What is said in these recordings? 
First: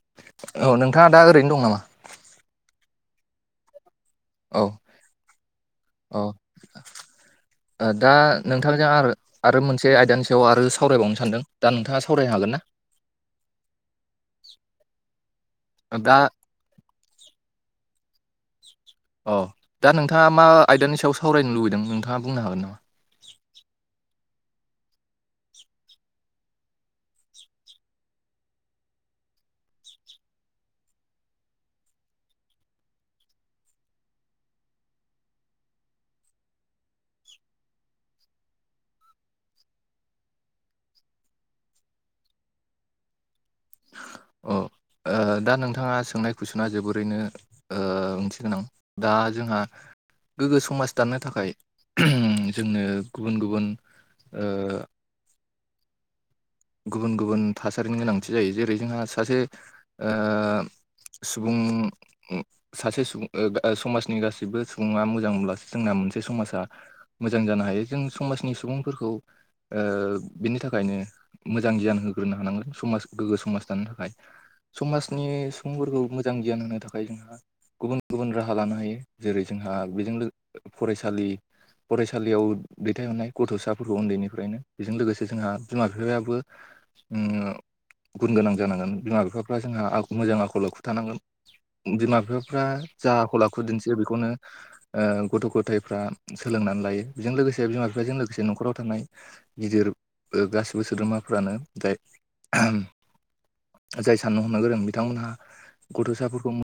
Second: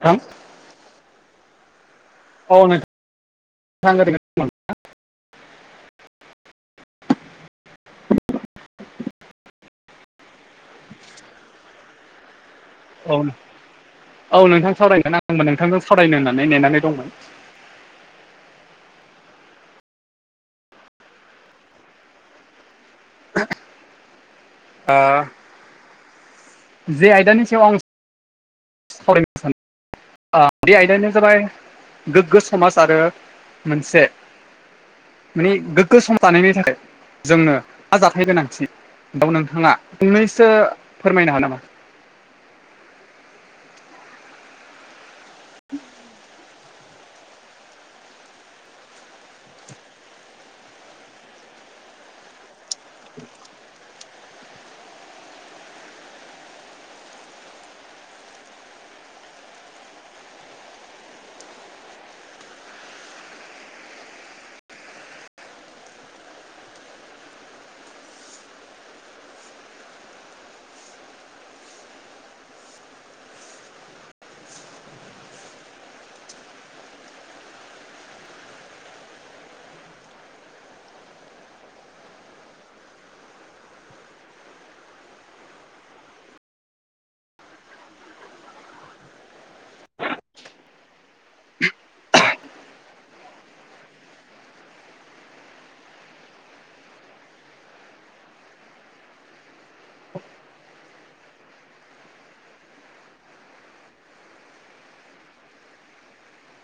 थां औ नोंथाङा दा ओरैनो दं नामा? औ नोंगौ नोंथां औ औ दा नोंथांजों आरो आरो मोनसे आयदानि सायाव आरो सावरायबावनो सानदों दा नोंथाङा सावरायनो हागोन ना औ औ नोंथां सावरायगोन आंबो नोंथांजों दा सावरायनो होननानै नेनानै दंमोन अ दा नोंथाङा मा आयदानि सायाव सावरायनो लुबैदों नोंथाङा बुंनो हागोन नामा अ जे आयदानि सायाव आं सावरायनो सानो बे आयदायानो जाबाय गोग्गो समाज आरो मोनसे माने गोग्गो सम दानायनि थाखाय जोंनो मा जाथाय गोनांथि बेयाव नोंथाङा फंनैसो फोरमायनो होनो नामा अ दा नोंथाङा सोंनाय कुइसन सना जोबोरैनो ओंथि गोनां दा जोंहा गोग्गो समाज दानानो थाखाय जोंनो गुबुन गुबुन ओ गुबुन गुबुन थासारिनि गोनांथि जायो जेरै जोंहा सासे ओ सुबुं ओम सासे सुबुं ओ समाजनि गासैबो सुबुङा मोजां मोनब्लासो जोंना मोनसे समाजा मोजां जानो हायो जों समाजनि सुबुंफोरखौ बिनि थाखायनो मोजां गियान होग्रोनो हानांगोन समाज गोग्गो समाज दानो थाखाय समाजनि सुबुंफोरखौ मोजां गियान होनो थाखाय जोंहा गुबुन गुबुन राहा लानो हायो जेरै जोंहा बेजों लो फरायसालि फरायसालियाव दैथायहरनाय गथ'साफोरखौ उन्दैनिफ्रायनो बेजों लोगोसे जोंहा बिमा बिफायाो बो गुन गोनां जानांगोन बिमा बिफाफ्रा जोंहा मोजां आखल आखु थानांगोन बिमा बिफाफ्रा जा हलाखु दिन्थियो बेखौनो गथ' गथायफ्रा सोलोंनानै लायो बेजों लोगोसे बिमा बिफाजों लोगोसे न'खराव थानाय गिदिर गासिबो सोद्रोमाफ्रानो दाय जाय साननो हमनो गोरों बिथांमोनहा गथ'साफोरखौ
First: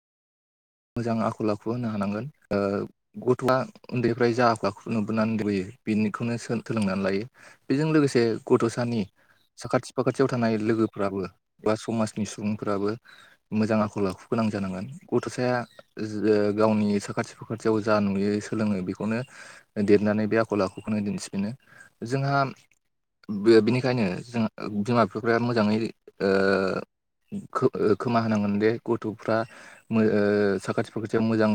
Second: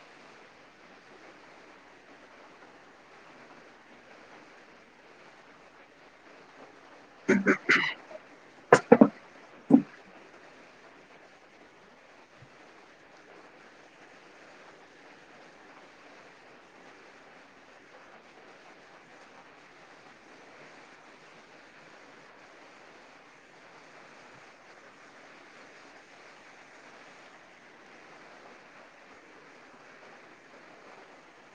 मोजां आखल आखु होनो हानांगोन गथ'आ उन्दैफ्राय जा आख आखुखौ नुबोनानै बैयो बेनिखौनो सो थोलोंनानै लायो बेजों लोगोसे गथ'सानि साखाथि फाखाथियाव थानाय लोगोफोराबो बा समाजनि सुबुंफोराबो मोजां आखल आखु गोनां जानांगोन गथ'साया जो गावनि साखाथि फाखाथियाव जा नुयो सोलोङो बेखौनो देरनानै बे आखल आखुखौनो दिन्थिफिनो जोंहा बे बिनिखायनो जों बिमा बिफाफ्रा मोजाङै ओ खो-खोमा होनांगोन दे गथ'फ्रा मो ओ साखाथि फाखाथियाव मोजां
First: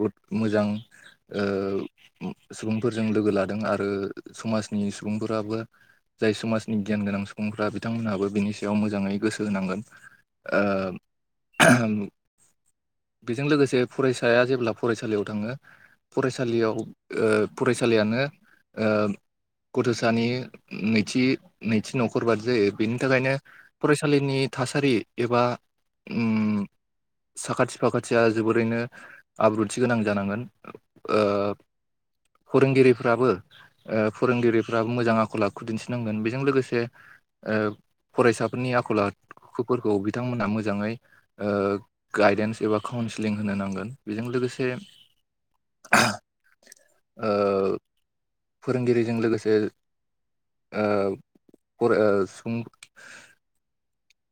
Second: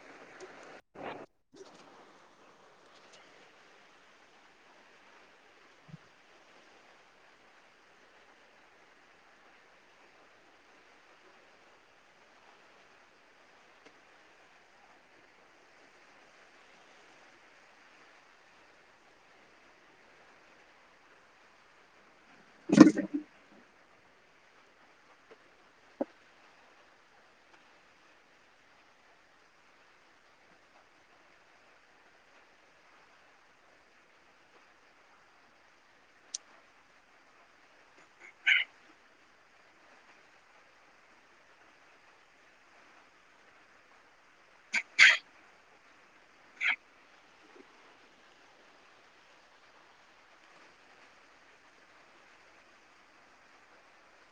गुद मोजां ओ सुबुंफोरजों लोगो लादों आरो समाजनि सुबुंफोराबो जाय समाजनि गियान गोनां सुबुंफ्रा बिथांमोनहाबो बिनि सायाव मोजाङै गोसो होनांगोन। ओ बिजों लोगोसे फरायसाया जेब्ला फरायसालियाव थाङो फरायसालियाव ओ फरायसालियानो ओ गथ'सानि नैथि नैथि न'खर बादि जायो बेनि थाखायनो फरायसा सालिनि थासारि एबा ओम साखाथि फाखाथिया जोबोरैनो आब्रुथि गोनां जानांगोन। ओ फोरोंगिरिफ्राबो ओ फोरोंगिरिफ्राबो मोजां आखल आखु दिन्थिनांगोन बेजों लोगोसे ओ फरायसाफोरनि आखल आखुफोरखौ बिथांमोनहा मोजाङै ओ गायदेन्स एबा काउन्सिलिं होनो नांगोन बेजों लोगोसे [inaudible] ओ फोरोंगिरिजों लोगोसे ओ [unintelligible]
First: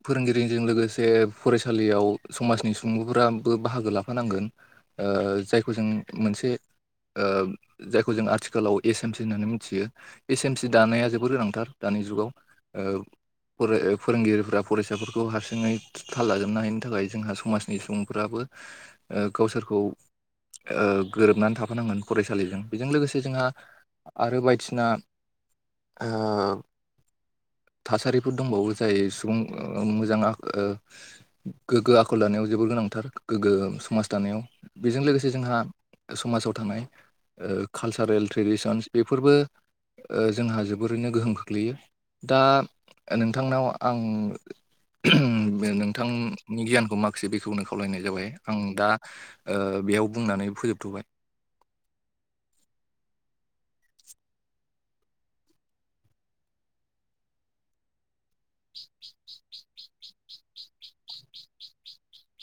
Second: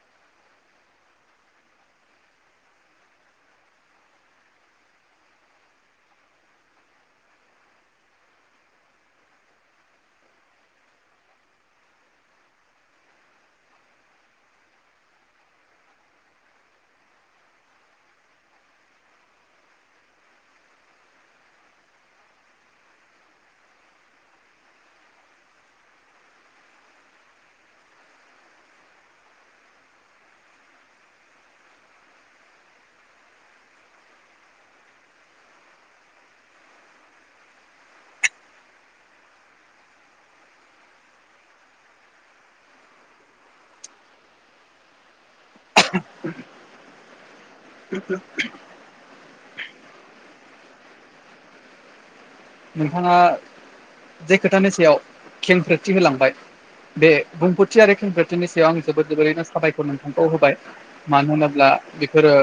फोरोंगिरिजों लोगोसे फरायसालियाव समाजनि सुबुंफोराबो बाहागो लाफानांगोन। ओ जायखौ जों मोनसे ओ जायखौ जों आथिखालाव एस एम सि होननानै मिथियो। एस एम सि दानाया जोबोर गोनांथार दानि जुगाव। ओ फोरो-फोरोंगिरिफोरा फरायसाफोरखौ हारसिङै थाल लाजोबनो हायनि थाखाय जोंहा समाजनि सुबुंफ्राबो ओ गावसोरखौ ओ गोरोबनानै थाफानांगोन फरायसालिजों बेजों लोगोसे जोंहा आरो बायदिसिना ओ थासारिफोर दंबावो जाय सुबुं ओ मोजां आ-ओ गोग्गो आखल दानायाव जोबोर गोनांथार गोग्गो समाज दानायाव बेजों लोगोसे जोंहा समाजाव थानाय ओ कालसारेल ट्रेडिसनस बेफोरबो ओ जोंहा जोबोरैनो गोहोम खोख्लैयो। दा नोंथांनाव आं नोंथांनि गियानखौ माखासे बेखेवनो खावलायनाय जाबाय आं दा ओ बेयाव बुंनानै फोजोबथ'बाय। नोंथाङा जे खोथानि सायाव खेंफोरथि होलांबाय बे बुंफोरथि आरो खेंफोर थिनि सायाव आं जोबोद जोबोरैनो साबायखर नोंथांखौ होबाय मानो होनोब्ला बेफोरो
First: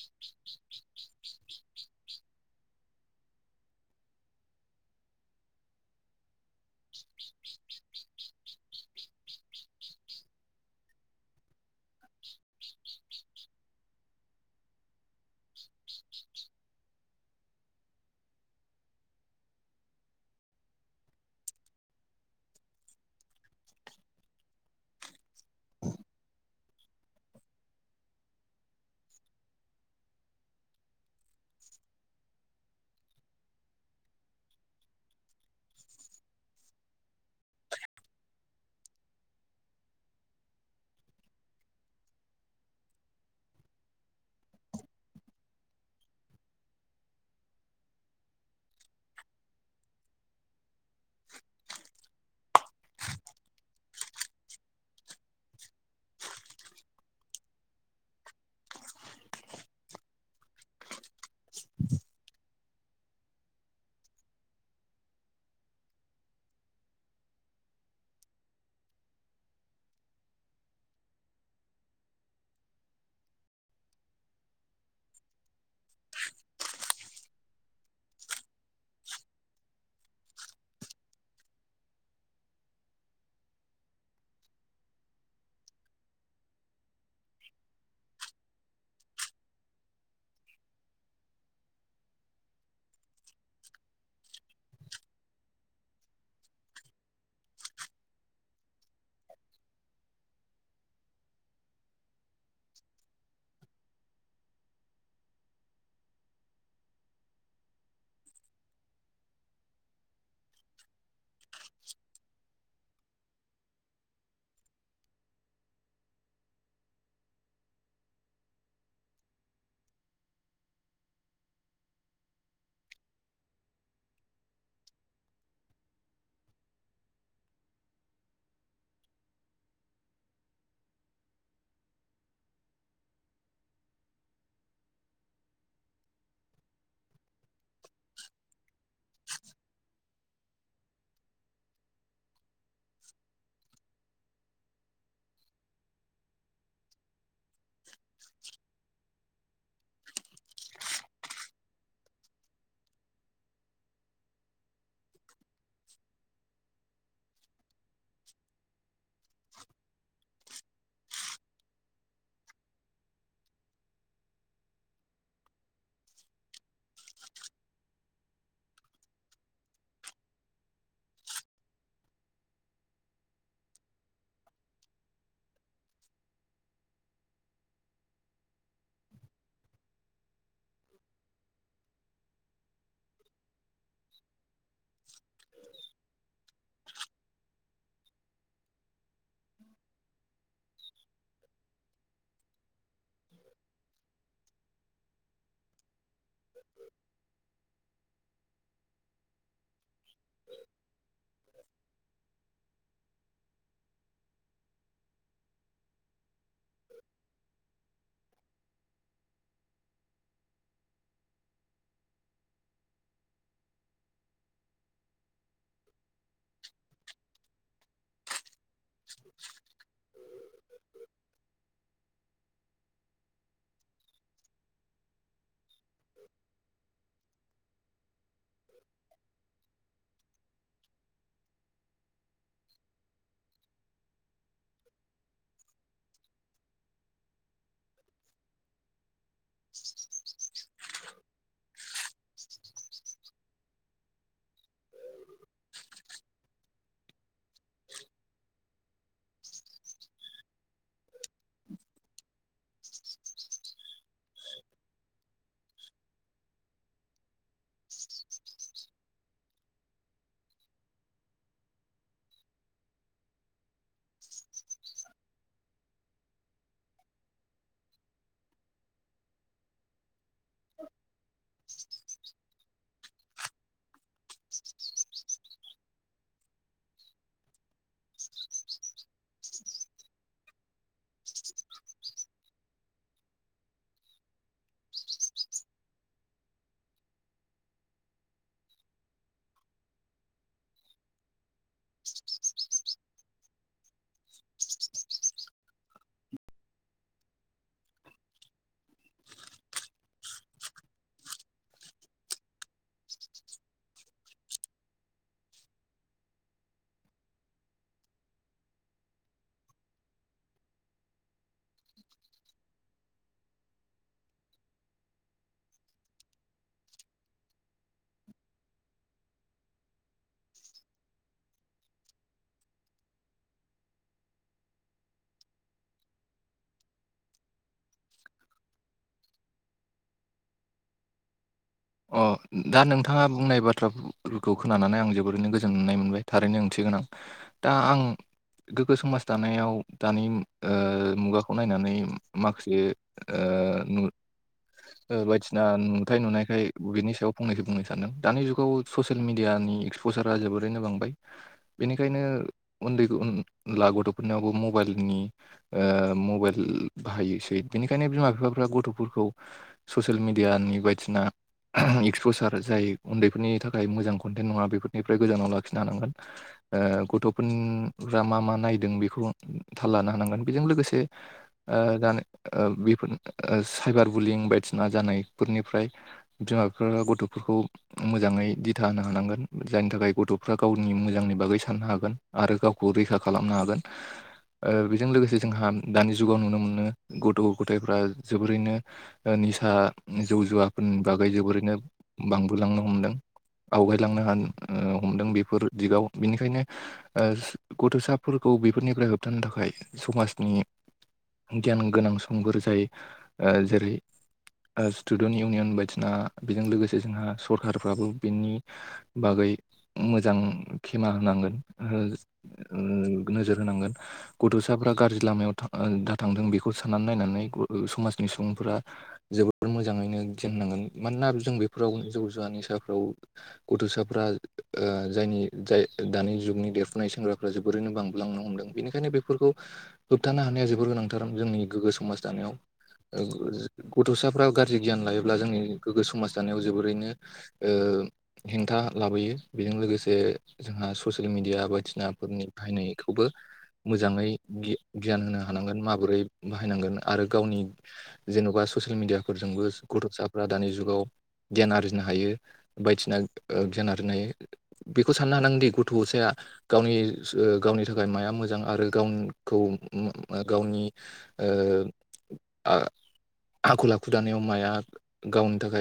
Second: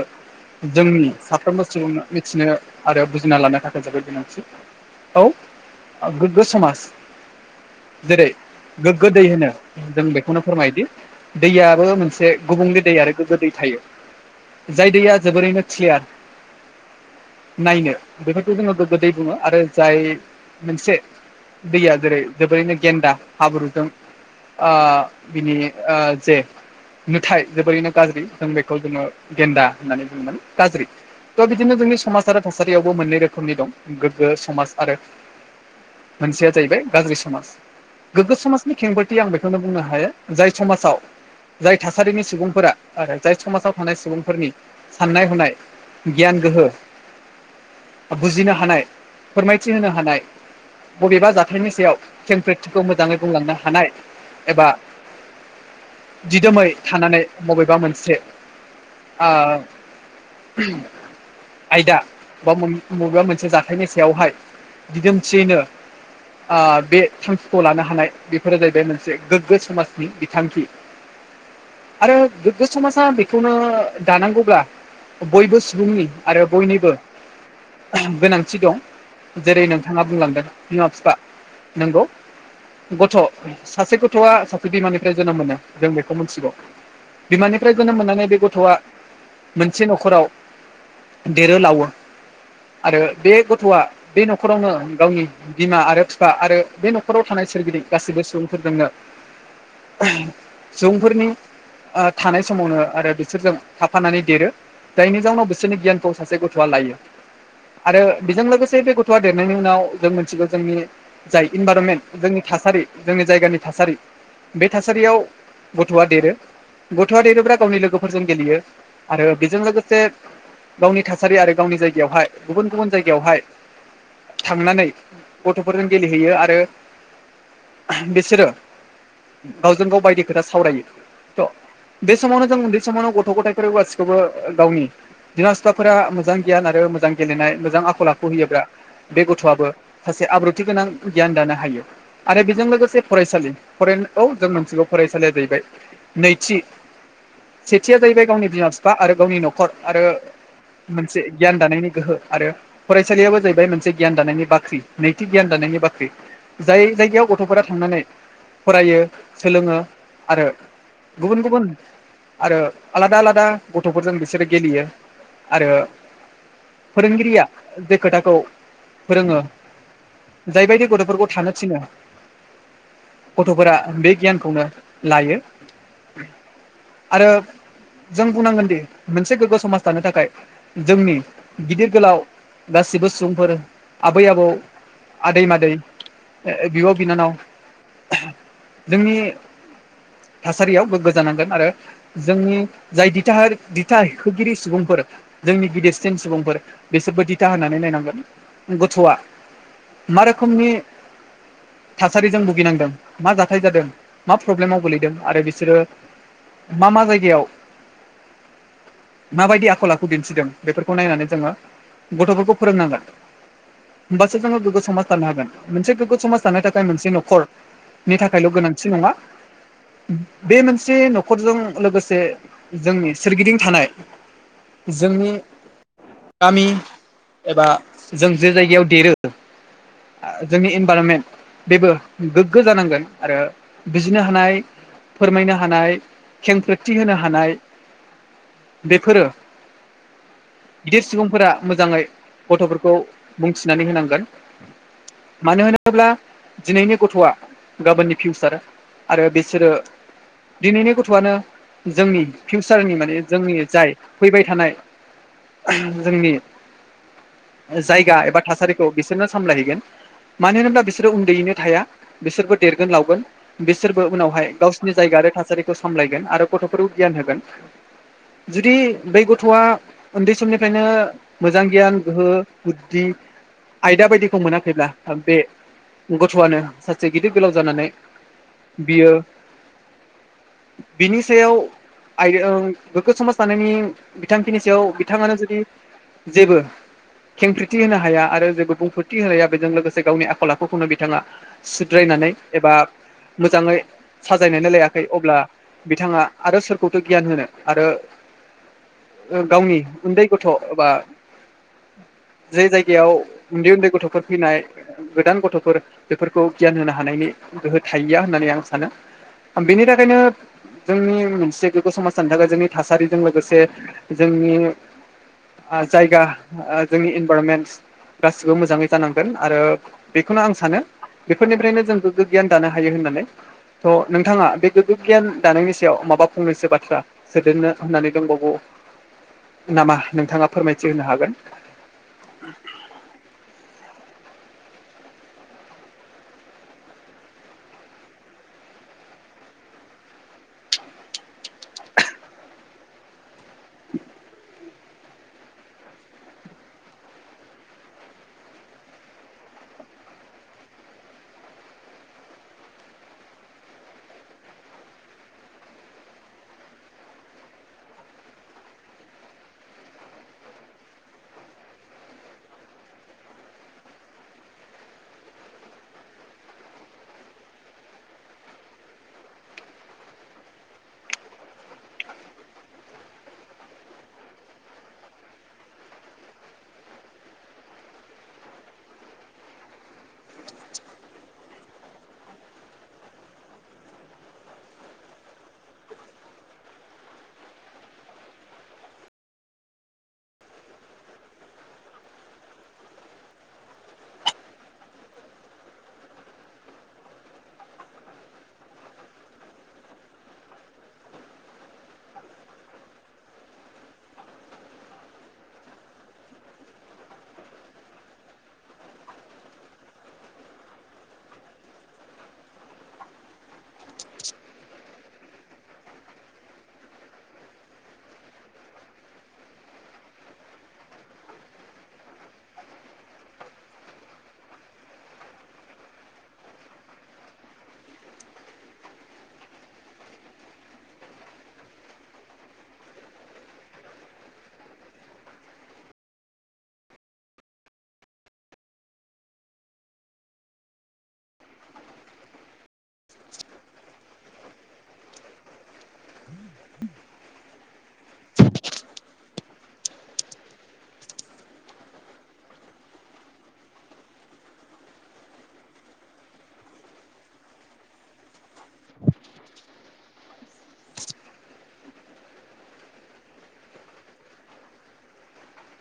जोंनि साफ्रोमबो सुबुंङा मिथिनो आरो बुजिना लानो थाखाय जोबोद गोनांथि। औ गोग्गो समाज जेरै गोग्गो दै होनो जों बेखौनो फोरमायोदि दैयाबो मोनसे गुबुंले दै आरो गोग्गो दै थायो। जाय दैया जोबोरैनो क्लियार नायनो बेफोरखौ जोङो गोगोद दै बुङो आरो जाय मोनसे दैया जेरै जोबोरैनो गेन्दा हाब्रुजों ओ बिनि ओ जे नुथाय जोबोरैनो गाज्रि जों बेखौ जोङो गेन्दा होननानै बुङोमोन गाज्रि। त' बिदिनो जोंनि समाज आरो थासारियावबो मोननै रोखोमनि दं गोग्गो समाज आरो मोनसेया जाहैबाय गाज्रि समाज। गोग्गो समाजनि खेंबथि आं बेखौनो बुंनो हायो जाय समाजाव जाय थासारिनि सुबुंफोरा आरो जाय समाजाव थानाय सुबुंफोरनि साननाय हनाय गियान गोहो बुजिनो हानाय फोरमायथि होनो हानाय। बबेबा जाथायनि सायाव खेंफ्रोरथिखौ मोजांङै बुंलांनो हानाय एबा दिदोमै थानानै बबेबा मोनसे आयदा बा मबेबा मोनसे जाथायनि सा बेवहाय दिदोमथियैनो ओ बे थांखिखौ लानो हानाय बेफोरो जाहैबाय मोनसे गोग्गो समाजनि बिथांखि आरो गोग्गो समाजा बेखौनो दानांगौब्ला बयबो सुबुंनि आरो बयनिबो गोनांथि दं जेरै नोंथांङा बुंलांगोन बिमा बिफा नंगौ गथ' सासे गथ'आ सासे बिमानिफ्राय जोनोम मोनो जों बेखौ मिथिगौ। बिमानिफ्राय जोनोम मोननानै बे गथ'आ मोनसे न'खराव देरोलावो आरो बे गथ'आ बे नखर न'खरावनो गावनि बिमा आरो बिफा आरो बे न'खराव थानाय सोरगिदिं गासैबो सुबुंफोरजोंनो सुबुंफोरनि थानाय समावनो आरो बिसोरजों थाफानानै देरो जायनि जाउनाव बिसोरनि गियानखौ सासे गथ'आ लायो आरो। बेजों लोगोसे बे गथ'आ देरनायनि उनाव जों मिथिगौ जोंनि जाय इनभाइरनमेन्ट जोंनि थासारि जोंनि जायगानि थासारि बे थासारियाव गथ'आ देरो। गथ'आ देरोबा गावनि लोगोफोरजों गेलेयो आरो बेजों लोगोसे गावनि थासारि आरो गावनि जायगायावहाय गुबुन गुबुन जायगा बेवहाय थांनानै गथ'फोरजों गेलेहैयो आरो बिसोरो गावजों गाव बायदि खोथा सावरायो। थ' बे समावनो जों उन्दै समावनो गथ' गथायाइफोर गासिखौबो गावनि। बिमा सिख्लाफोरा मोजां गियान आरो मोजां गेलेनाय मोजां आखल होयोब्ला बे गथ'आबो सासे आब्रुथि गोनां गियान दानो हायो आरो। जों लोगोसे फरायसालि फ औ जों मोनथिगौ फरायसालिया जाहैबाय नैथि सेथिया जाहैबाय गावनि बिमा बिफा आरो गावनि न'खर आरो मोनसे गियान दानायनि गोहो आरो फरायसालियाबो जाहैबाय मोनसे गियान दा--नायनि बाख्रि नैथि गियान दानायनि बाख्रि जाय जायगायाव गथ'फोरा थांनानै फरायो सोलोंङो आरो गुबुन गुबुन आरो आलादा आलादा गथ'फोरजों बिसोरो गेलेयो आरो। फोरोंगिरिया जे खोथाखौ फोरोंङो जायबायदि गथ'फोरखौ थानो थिनो। गथ'फोरा बे गियानखौनो लायो। आरो जों बुंनांगोन दि मोनसे गोग्गो समाज दानो थाखाय जोंनि गिदिर गोलाव गासिबो सुबुंफोर आबै आबौ आदै मादै बिब' बिनानाव जोंनि थासारियावबोग्गोजानांगोन आरो जोंनि जाय दिथा होगिरि सुबुंफोर जोंनि गिदिरसिन सुबुंफोर बिसोरबो दि दिथा होननानै नायनांगोन गथ'आ मा रोखोमनि। थासारिजों भुगिनांदों मा जाथाय जादों मा प्रब्लेमाव गोलैदों आरो बिसोरो मा मा जायगायाव माबायदि आखल आखु दिन्थिदों बेफोरखौ नायनानै जोंङो गथ'फोरखौ फोरोंनांगोन। होमबासो जोंङो गोगगो समाज थानो हागोन मोनसे गोग्गो समाज दानो थाखाय मोनसे न'खर नि थाखायल' गोनांथि नंङा बे मोनसे न'खरजों लोगोसे जोंनि सोरगिदिं थानाय जोंनि गामि एबा जों जे जायगायाव देरो जोंनि इनभाररमेन्ट बेबो गोग्गो जानांगोन आरो बिजिनो हानाय। फोरमायनो हानाय खेंखोथि होनो हानाय बेफोरो [unintelligible] गिदिर सुबुंफोरा मोजाङै गथ'फोरखौ बुंथिनानै होनांगोन। मानो होनोब्ला। दिनैनि गथ'आ गाबोननि फिउसार आरो बिसोरो दिनैनि गथ'आनो जोंनि फिउसारनि माने जोंनि जाय फैबाय थानाय। जोंनि जायगा एबा थासारिखौ बिसोरनो सामलायहैगोन मानो होनोब्ला बिसोरो उन्दैयैनो थाया बिसोरबो देरगोन लावगोन। बिसोरबो उनावहाय गावसिनि जायगा आरो थासारिखौ सामलायगोन आरो गथ'फोरखौ गियान होगोन। जुदि बै गथ'आ उन्दै समनिफ्रायनो मोजां गियान गोहो बुद्धि आयदा बायदिखौ मोनाखैब्ला बे गथ'आनो सासे गिदिर गोलाव जानानै बियो बिनि सायाव आय गोगो समाज दानायनि बिथांखिनि सायाव बिथाङानो जुदि जेबो खें फ्रिथि होनो हाया आरो जेबो बुंफोरथि होन हाया बेजों लोगोसे गावनि आखल आखुखौनो बिथाङा सुद्रायनानै एबा मोजाङै साजायनानै लायाखै अब्ला बिथाङा आरो सोरखौथ' गियान होनो आरो गावनि उन्दै गथ' एबा जे जायगायाव उन्दै उन्दै गथ'फोर फैनाय गोदान गथ'फोर बेफोरखौ गियान होनो हानायनि गोहो थाहैया होननानै आं सानो। ओ बिनि थाखायनो जोंनि मोनसे गोग्गो समाज जानो थाखाय जोंनि थासारिजों लोगोसे जोंनि ओ जायगा जोंनि इनभाररमेन्ट गासिबो मोजाङै जानांगोन। आरो बेखौनो आं सानो बेफोरनिफ्रायनो जों गोग्गो गियान दानो हायो होननानै। थ' नोंथाङा बे गोग्गो गियान दानायनि सायाव माबा खंनोसो बाथ्रा सोदेरनो होननानै दंबावो नामा नोंथाङा फोरमायथि होनो हागोन। अ दा नोंथाङा बुंनाय बाथ्राफोरखौ खोनानानै आं जोबोरैनो गोजोननाय मोनबाय थारैनो ओंथिगोन। दा आं गोग्गो समाज दानायाव दानि ओ मुगाखौ नायनानै माखासे ओ बायदिना नुथ नुनायखाय बिनि सायाव फंनैसो बुंनो सानदों। दानि जुगाव ससियेल मिडियानि एक्सपसारा जोबोरैनो बांबाय। बेनिखायनो उन्दै उनला गथ'फोरनावबो मबाइलनि ओ मबाइल बाहायोसै बिनिखायनो बिमा बिफाफ्रा गथ'फोरखौ ससियेल मिडियानि बायदिसिना एक्सपसार जाय उन्दैफोरनि थाखाय मोजां कन्टेन्ट नङा बेफोरनिफ्राय गोजानाव लाखिनो हानांगोन। ओ गथ'फोरा मा मा नायदों बेखौ थाल लानो हानांगोन। बेजों लोगोसे जानाय बेफोर साइबार बुलिं बायदिसिना जानायफोरनिफ्राय बिमा बिफा गथ'फोरखौ मोजाङै दिथा होनो हानांगोन जायनि थाखाय गथ'फ्रा गावनि मोजांनि बागै साननो हागोन। आरो गावखौ रैखा खालामनो हागोन। ओ बेजों लोगोसे जोंहा दानि जुगाव नुनो मोनो गथ' गथायफ्रा जोबोरैनो ओ निसा जौ जुवाफोरनि बागै जोबोरैनो बांबोलांनो हमदों। आवगायलांनो हान हमदों बेफोर दिगाव बेनिखायनो ओ गथ'साफोरखौ बेफोरनिफ्राय होबथानो थाखाय समाजनि गियान गोनां सुबुंमफोर जाय ओ जेरै ओ स्टुडेन्ट इउनियन बायदि दा बेजों लोगोसे जोंहा सरखारफ्राबो बिनि बागै मोजां खेमा होनांगोन ओ। ओ नोजोर होनांगोन। गथ'साफोरा गाज्रि लामायाव था आ दा थांदों बेखौ साननानै नायनानै ओ समाजनि सुबुंफोरा जोबोर मोजाङैनो गियान नांगोन मानोना जों बेफोराव जौ जुवानि निसाफ्राव गथ'साफ्रा ओ जायनि जाय दानि जुगनि देरफुनाय सेंग्राफ्रा जोबोरैनो बांबोलांनो हमदों। बेनिखायनो बेफोरखौ होबथानो हानाया जोबोर गोनांथार जोंनि गोग्गो समाज दानायाव। ओ गथ'साफ्रा गाज्रि गियान लायोब्ला जोंनि गोग्गो समाज जानायाव जोबोरैनो ओ हेंथा लाबोयो बेजों लोगोसे जोंहा स ससियेल मिडिया बायदिसिनाफोरनि बाहायनायखौबो मोजाङै गि गियान होनो हानांगोन माबोरै बाहायनांगोन आरो गावनि जेन'बा ससियेल मिडियाफोरजोंबो गथ'साफ्रा दानि जुगाव गियान आरजिनो हायो बायदिसिना ओ गियान आरजिनो हायो। बेखौ साननो हानांगोनदि गथ' साया। गावनि ओ गावनि थाखाय माया मोजां आरो गावखौ ओ गावनि ओ आ आखल आखु दानायाव माया गावनि थाखाय